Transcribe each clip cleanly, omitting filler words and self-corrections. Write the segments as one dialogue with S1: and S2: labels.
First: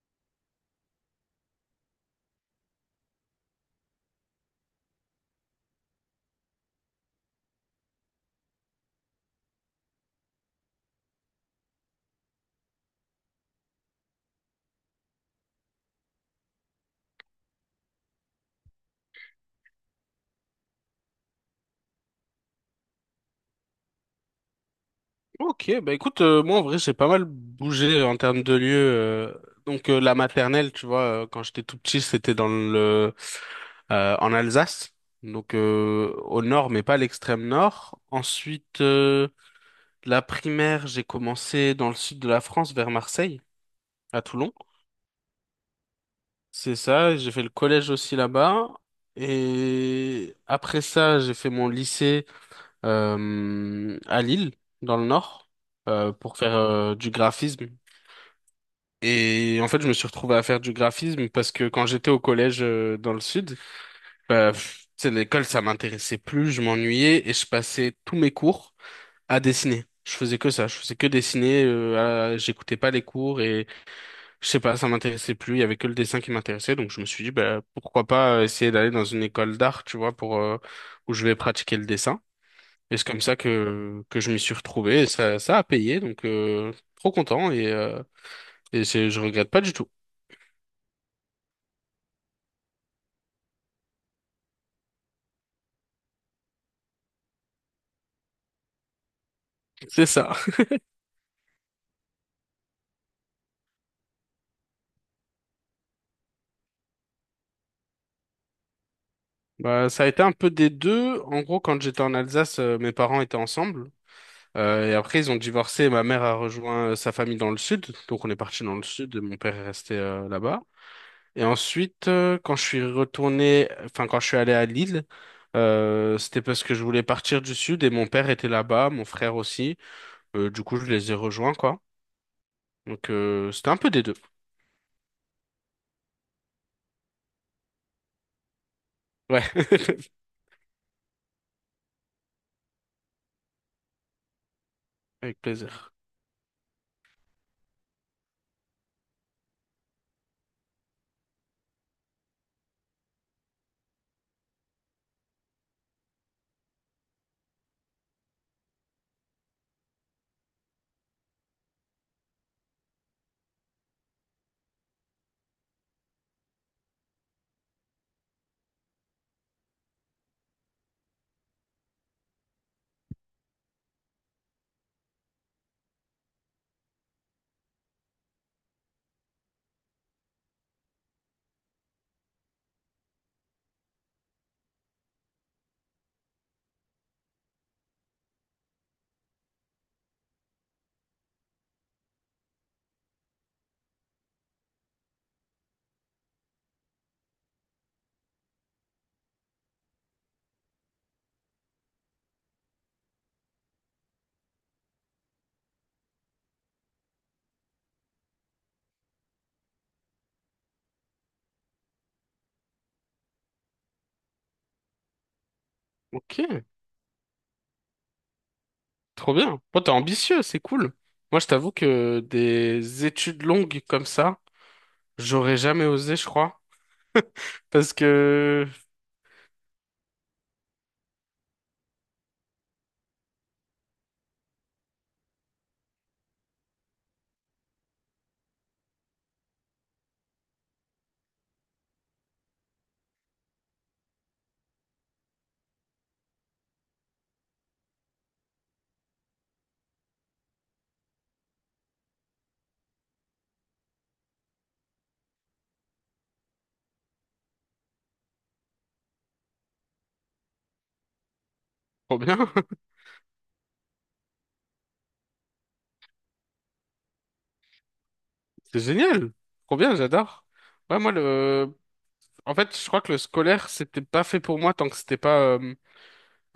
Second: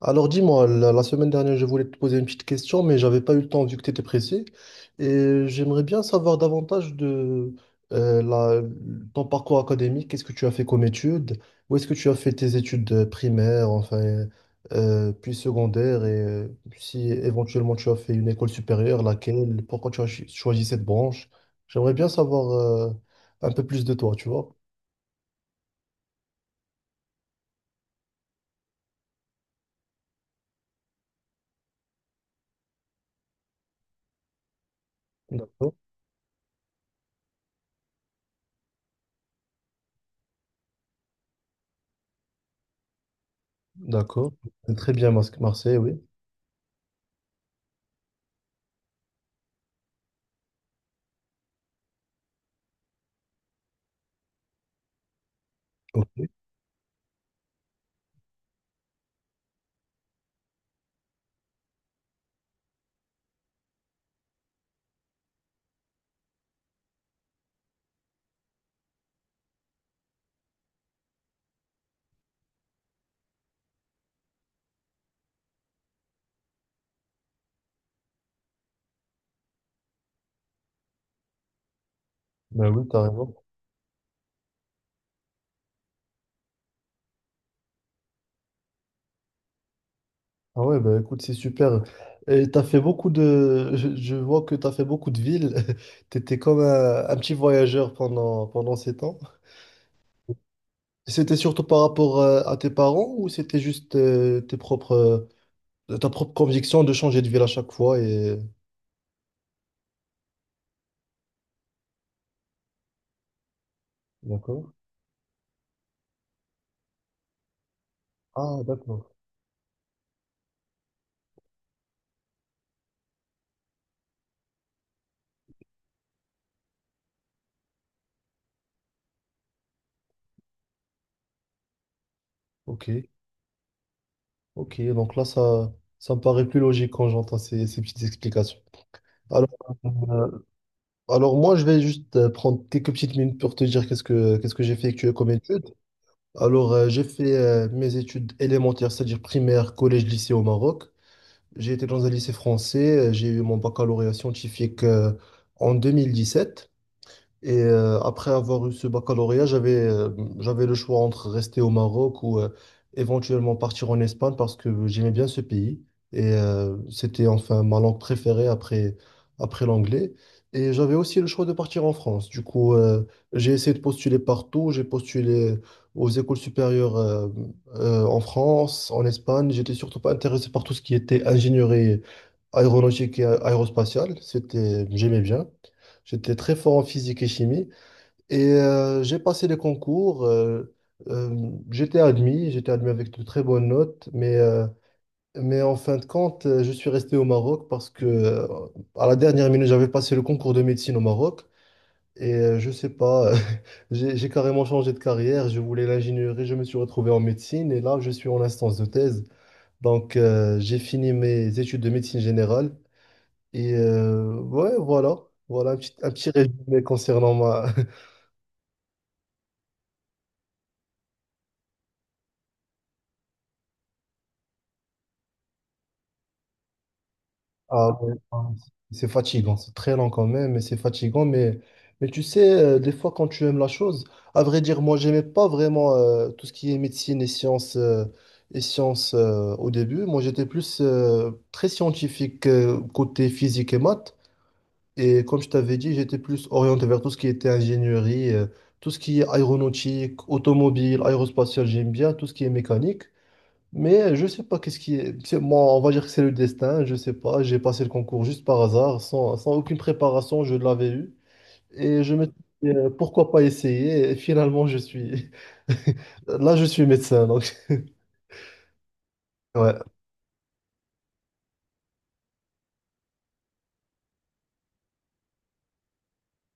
S1: Alors dis-moi, la semaine dernière, je voulais te poser une petite question, mais j'avais pas eu le temps vu que tu étais pressé. Et j'aimerais bien savoir davantage de euh, la- ton parcours académique. Qu'est-ce que tu as fait comme études? Où est-ce que tu as fait tes études primaires, enfin, puis secondaires, et si éventuellement tu as fait une école supérieure, laquelle? Pourquoi tu as choisi cette branche? J'aimerais bien savoir un peu plus de toi, tu vois.
S2: Ok, bah écoute, moi en vrai j'ai pas mal bougé en termes de lieu. Donc la maternelle, tu vois, quand j'étais tout petit, c'était dans le en Alsace, donc
S1: D'accord,
S2: au nord, mais pas à l'extrême nord. Ensuite, la primaire, j'ai commencé dans le sud de la France, vers Marseille, à
S1: d'accord.
S2: Toulon.
S1: Très bien, Marseille, oui.
S2: C'est ça, j'ai fait le collège aussi là-bas. Et après ça, j'ai fait mon lycée à Lille, dans le nord,
S1: Ok,
S2: pour faire du graphisme. Et en fait, je me suis retrouvé à faire du graphisme parce que quand j'étais au collège dans le sud, bah, pff, tu sais, l'école, ça m'intéressait plus, je m'ennuyais et je passais tous mes cours à dessiner. Je faisais que ça, je faisais que dessiner, j'écoutais pas les cours et je sais pas, ça m'intéressait plus, il y avait que le dessin qui m'intéressait, donc je me suis dit, bah, pourquoi pas essayer d'aller dans une école d'art, tu vois, pour, où je vais pratiquer le dessin.
S1: ben oui,
S2: Et
S1: t'as
S2: c'est comme
S1: raison.
S2: ça que je m'y suis retrouvé et ça a payé, donc trop content et, je regrette pas du tout.
S1: Ah ouais, bah écoute, c'est super. Et t'as fait beaucoup de... Je vois que t'as fait beaucoup de villes. T'étais comme un petit voyageur pendant, pendant ces temps.
S2: C'est ça.
S1: C'était surtout par rapport à tes parents ou c'était juste ta propre conviction de changer de ville à chaque fois et...
S2: Bah, ça a été un peu des deux. En gros, quand j'étais en Alsace, mes parents étaient ensemble.
S1: D'accord.
S2: Et après, ils ont divorcé. Ma mère a rejoint sa famille dans le sud. Donc, on est parti
S1: Ah,
S2: dans le
S1: d'accord.
S2: sud et mon père est resté là-bas. Et ensuite, quand je suis retourné, enfin, quand je suis allé à Lille, c'était parce que je voulais partir du sud et mon père était là-bas, mon frère aussi. Du coup, je les ai rejoints, quoi.
S1: Ok,
S2: Donc, c'était un peu des deux.
S1: ok. Donc là, ça me paraît plus logique quand j'entends ces, ces petites explications.
S2: Ouais,
S1: Alors, euh, alors moi, je vais juste prendre quelques petites minutes pour te dire qu'est-ce que j'ai effectué comme
S2: avec
S1: étude.
S2: plaisir.
S1: Alors, j'ai fait mes études élémentaires, c'est-à-dire primaire, collège, lycée au Maroc. J'ai été dans un lycée français. J'ai eu mon baccalauréat scientifique en 2017. Et après avoir eu ce baccalauréat, j'avais le choix entre rester au Maroc ou éventuellement partir en Espagne parce que j'aimais bien ce pays. Et c'était enfin ma langue préférée après l'anglais. Et j'avais aussi le choix de partir en France. Du coup, j'ai essayé de postuler partout. J'ai postulé aux écoles supérieures en France, en Espagne. J'étais surtout pas intéressé par tout ce qui était ingénierie aéronautique et aérospatiale. C'était, j'aimais bien. J'étais très fort en physique et chimie et j'ai passé les concours. J'étais admis avec de très bonnes notes, mais en fin de compte, je suis resté au Maroc parce que à la dernière minute, j'avais passé le concours de médecine au Maroc et je sais pas, j'ai carrément changé de carrière. Je voulais l'ingénierie, je me suis retrouvé en médecine et là, je suis en instance de thèse. Donc, j'ai fini mes études de médecine générale et ouais, voilà. Voilà un petit
S2: Ok.
S1: résumé concernant ma,
S2: Trop bien. Bon, t'es ambitieux, c'est cool. Moi, je t'avoue que des études longues comme ça, j'aurais jamais osé, je crois.
S1: Ah
S2: Parce
S1: ouais, ah,
S2: que,
S1: c'est fatigant, c'est très lent quand même, mais c'est fatigant. Mais tu sais, des fois, quand tu aimes la chose, à vrai dire, moi, j'aimais pas vraiment tout ce qui est médecine et sciences, au début. Moi, j'étais plus très scientifique côté physique et maths. Et comme je t'avais dit, j'étais plus orienté vers tout ce qui était ingénierie, tout ce qui est aéronautique, automobile, aérospatiale, j'aime bien, tout ce qui est mécanique. Mais je sais pas qu'est-ce qui est. Moi, on va dire que c'est le destin, je sais pas. J'ai passé le concours juste par hasard, sans aucune préparation, je l'avais eu. Et je
S2: trop
S1: me suis
S2: bien.
S1: dit, pourquoi pas essayer? Et finalement, je suis. Là, je suis médecin, donc.
S2: C'est génial. Trop
S1: Ouais,
S2: bien, j'adore. Ouais, moi, le, en fait, je crois que le scolaire, c'était pas fait pour moi tant que c'était pas, euh,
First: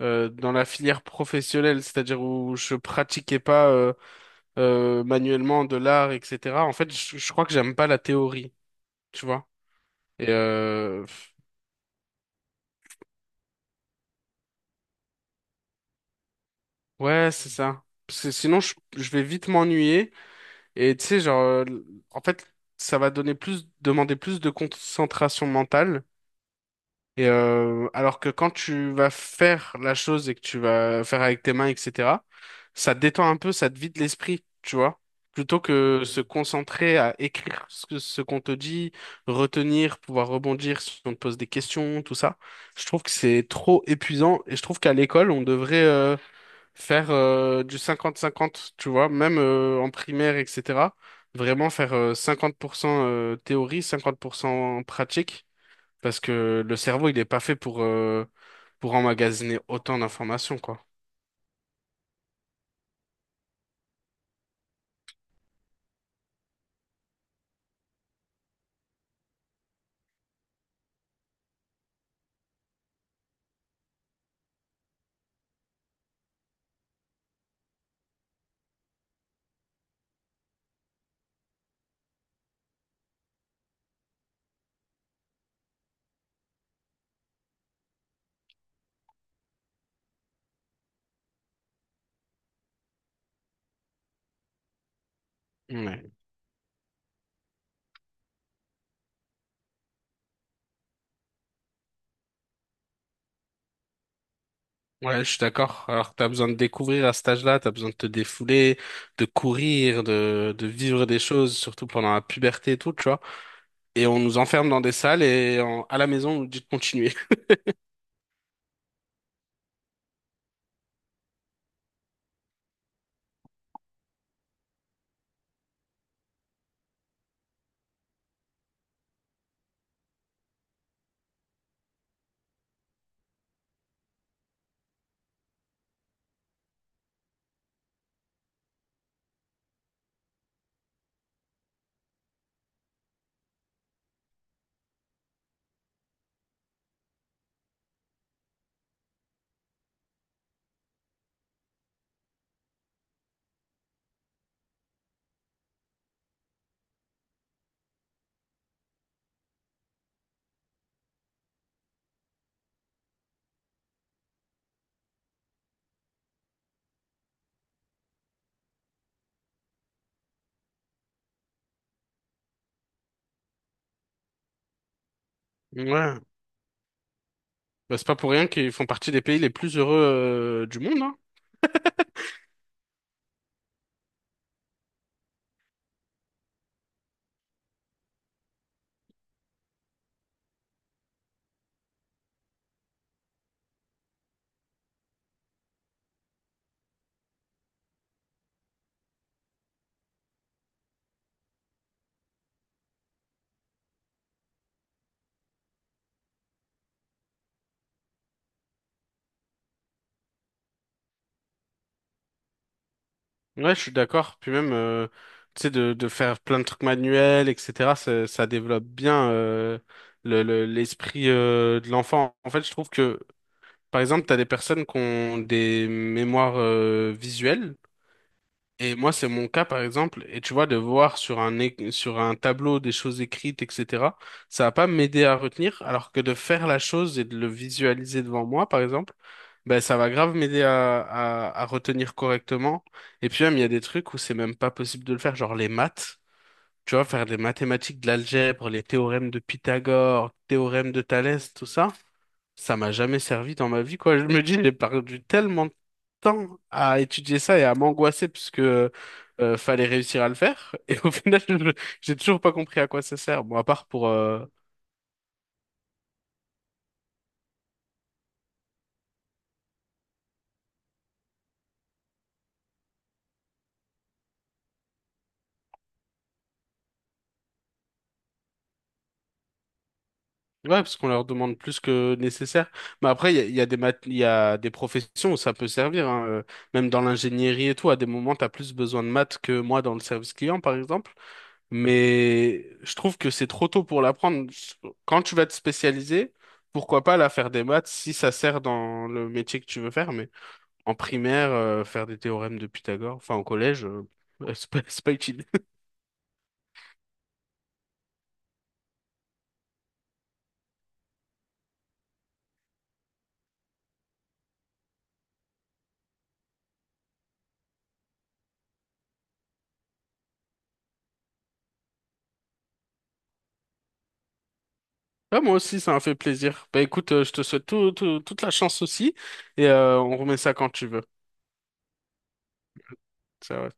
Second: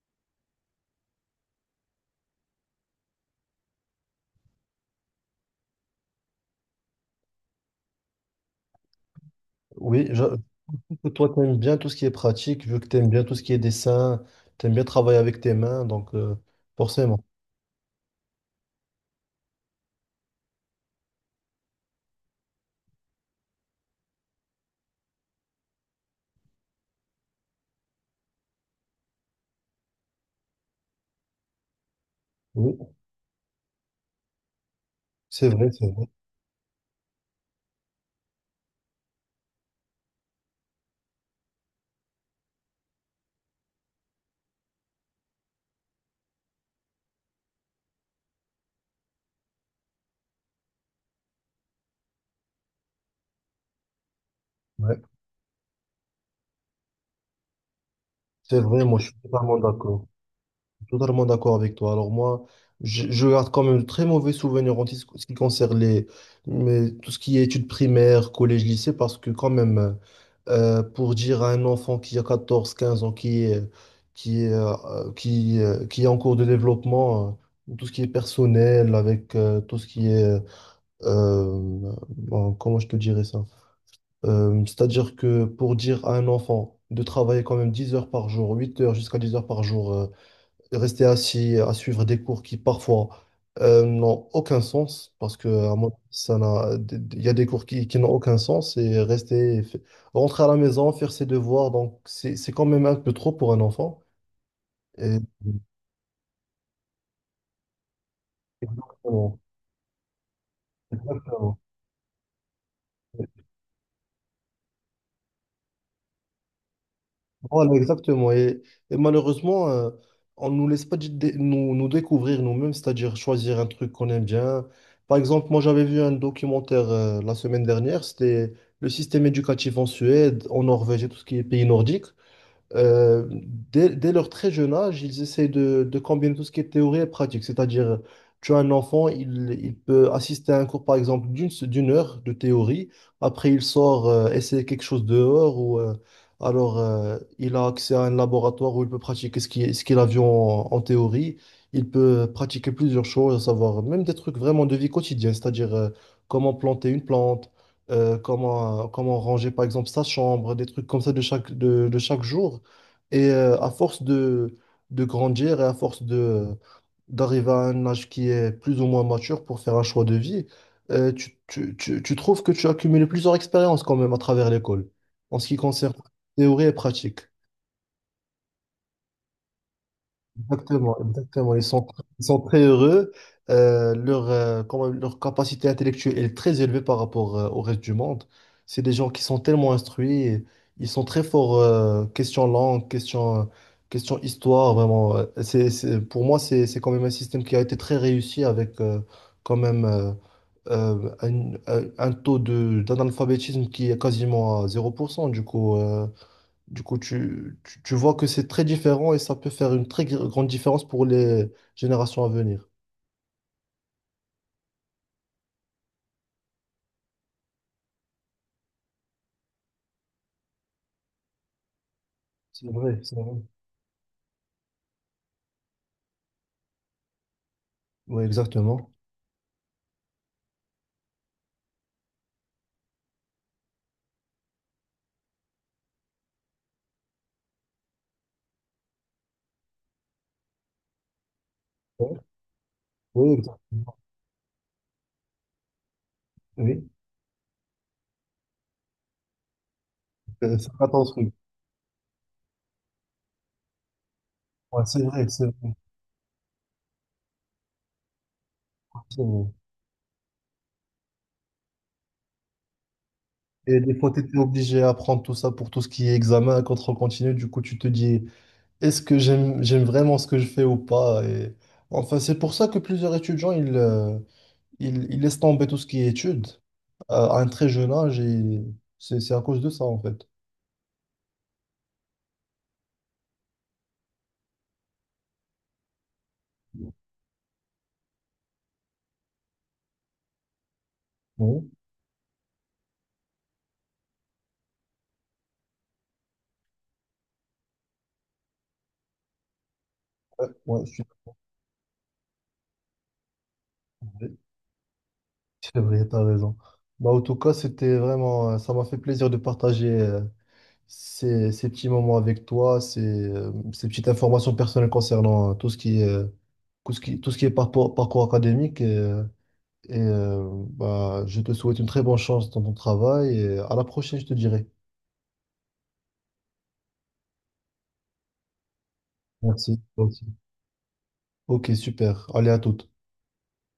S2: euh, dans la filière professionnelle, c'est-à-dire où je pratiquais pas, manuellement de l'art, etc. En fait, je crois que j'aime pas la théorie, tu vois.
S1: oui, je
S2: Et,
S1: trouve que toi, tu aimes bien tout ce qui est pratique, vu que tu aimes bien tout ce qui est dessin, tu aimes bien travailler avec tes mains, donc forcément.
S2: ouais, c'est ça. Parce que sinon, je vais vite m'ennuyer. Et tu sais, genre, en fait, ça va donner plus, demander plus de concentration mentale. Et alors que quand tu vas faire la chose et que tu vas faire avec tes mains, etc., ça
S1: Oui,
S2: te détend un peu, ça te vide l'esprit, tu vois.
S1: c'est
S2: Plutôt
S1: vrai, c'est
S2: que
S1: vrai.
S2: se concentrer à écrire ce qu'on te dit, retenir, pouvoir rebondir si on te pose des questions, tout ça. Je trouve que c'est trop épuisant et je trouve qu'à l'école, on devrait, faire du 50-50, tu vois, même en primaire, etc. Vraiment faire 50% théorie, 50%
S1: Ouais,
S2: pratique, parce que le cerveau, il n'est pas fait
S1: c'est vrai,
S2: pour
S1: moi, je suis totalement
S2: emmagasiner autant
S1: d'accord.
S2: d'informations, quoi.
S1: Totalement d'accord avec toi. Alors moi, je garde quand même de très mauvais souvenirs en ce qui concerne les, mais tout ce qui est études primaires, collège, lycée, parce que quand même, pour dire à un enfant qui a 14, 15 ans, qui est en cours de développement, tout ce qui est personnel, avec tout ce qui est, euh, bon, comment je te dirais ça? C'est-à-dire que pour dire à un enfant de travailler quand même 10 heures par jour, 8 heures jusqu'à 10 heures par jour, de rester assis à suivre des cours qui parfois n'ont aucun sens, parce que à moi
S2: Ouais.
S1: ça n'a, il y a des cours qui n'ont aucun sens, et rester, rentrer à la maison, faire ses devoirs, donc c'est quand même un peu trop pour un enfant. Et-
S2: Ouais, je suis d'accord. Alors, tu as besoin de découvrir à cet âge-là, tu as besoin de te défouler, de
S1: Exactement.
S2: courir, de vivre des choses,
S1: Exactement.
S2: surtout pendant la puberté et tout, tu vois. Et on nous enferme dans des salles à la maison, on nous dit de continuer.
S1: Voilà, exactement. Et malheureusement, on ne nous laisse pas nous, nous découvrir nous-mêmes, c'est-à-dire choisir un truc qu'on aime bien. Par exemple, moi, j'avais vu un documentaire la semaine dernière, c'était le système éducatif en Suède, en Norvège et tout ce qui est pays nordique. Euh, dès leur très jeune âge, ils essaient de combiner tout ce qui est théorie et pratique. C'est-à-dire, tu as un enfant, il peut assister à un cours, par exemple, d'une heure de théorie. Après, il sort essayer quelque chose dehors ou alors il a accès à un laboratoire où il peut pratiquer ce qu'il a vu en théorie. Il peut pratiquer plusieurs choses, à savoir même des trucs vraiment de vie quotidienne, c'est-à-dire comment planter une plante comment ranger par exemple sa chambre, des trucs comme ça de chaque, de chaque jour. Et à force de grandir et à force de d'arriver à un âge qui est plus ou moins mature pour faire un choix de vie, tu trouves que tu as accumulé plusieurs expériences quand même à travers l'école en ce qui concerne
S2: Ouais.
S1: théorie et pratique.
S2: Bah, c'est pas pour rien qu'ils font partie des pays les plus heureux du
S1: Exactement,
S2: monde, hein.
S1: exactement. Ils sont très heureux. Leur, quand même, leur capacité intellectuelle est très élevée par rapport au reste du monde. C'est des gens qui sont tellement instruits. Et ils sont très forts, question langue, question, question histoire, vraiment. Pour moi, c'est quand même un système qui a été très réussi avec quand même un taux d'analphabétisme qui est quasiment à 0%. Du coup, tu vois que c'est très différent et ça peut faire une très grande différence pour les générations à venir.
S2: Ouais, je suis d'accord. Puis même, tu sais, de faire plein de trucs manuels, etc., ça, ça développe bien l'esprit de l'enfant. En fait,
S1: C'est
S2: je trouve
S1: vrai, c'est
S2: que,
S1: vrai.
S2: par exemple, t'as des personnes qui ont des mémoires visuelles.
S1: Oui, exactement.
S2: Et moi, c'est mon cas, par exemple. Et tu vois, de voir sur sur un tableau des choses écrites, etc., ça va pas m'aider à retenir, alors que de faire la chose et de le visualiser devant moi, par exemple, ben, ça va grave m'aider à retenir
S1: Ouais,
S2: correctement. Et
S1: oui,
S2: puis même, il y a des
S1: exactement.
S2: trucs où c'est même pas possible de le faire, genre les maths.
S1: Oui,
S2: Tu vois, faire des mathématiques, de l'algèbre, les théorèmes de Pythagore,
S1: C'est pas
S2: théorème de
S1: ton truc.
S2: Thalès, tout ça ça m'a jamais servi dans ma vie, quoi. Je me dis, j'ai
S1: Ouais, c'est
S2: perdu
S1: vrai, c'est
S2: tellement
S1: vrai.
S2: de temps à étudier ça et à m'angoisser parce que
S1: Continue.
S2: fallait réussir à le faire. Et au final, je- j'ai toujours pas compris à quoi ça sert. Bon, à
S1: Et
S2: part
S1: des
S2: pour...
S1: fois, tu étais obligé à prendre tout ça pour tout ce qui est examen, contrôle continu. Du coup, tu te dis, est-ce que j'aime vraiment ce que je fais ou pas? Et... Enfin, c'est pour ça que plusieurs étudiants, ils laissent tomber tout ce qui est études à un très jeune âge et c'est à cause de ça, en fait.
S2: Ouais, parce qu'on leur demande plus que nécessaire. Mais après, il y a des professions où ça peut servir, hein. Même dans l'ingénierie et tout, à des moments, t'as plus besoin de maths que moi dans le service client, par exemple.
S1: Oui,
S2: Mais je trouve que c'est trop tôt pour l'apprendre. Quand tu vas te spécialiser, pourquoi pas la faire des maths si ça sert dans le métier que tu veux faire. Mais
S1: ouais, ouais, je
S2: en
S1: suis
S2: primaire, faire des théorèmes de Pythagore, enfin au collège,
S1: désolé.
S2: c'est pas utile.
S1: C'est vrai, t'as raison. Bah, en tout cas, c'était vraiment, ça m'a fait plaisir de partager ces petits moments avec toi, ces petites informations personnelles concernant tout ce qui est, tout ce qui est parcours, parcours académique. Bah, je te souhaite une très bonne chance dans ton travail et à la prochaine, je te dirai.
S2: Ah, moi aussi, ça m'a fait plaisir. Bah écoute, je te souhaite toute la chance aussi et
S1: Merci.
S2: on
S1: Merci.
S2: remet ça quand tu veux.
S1: Ok, super. Allez, à toute.
S2: Ça ouais.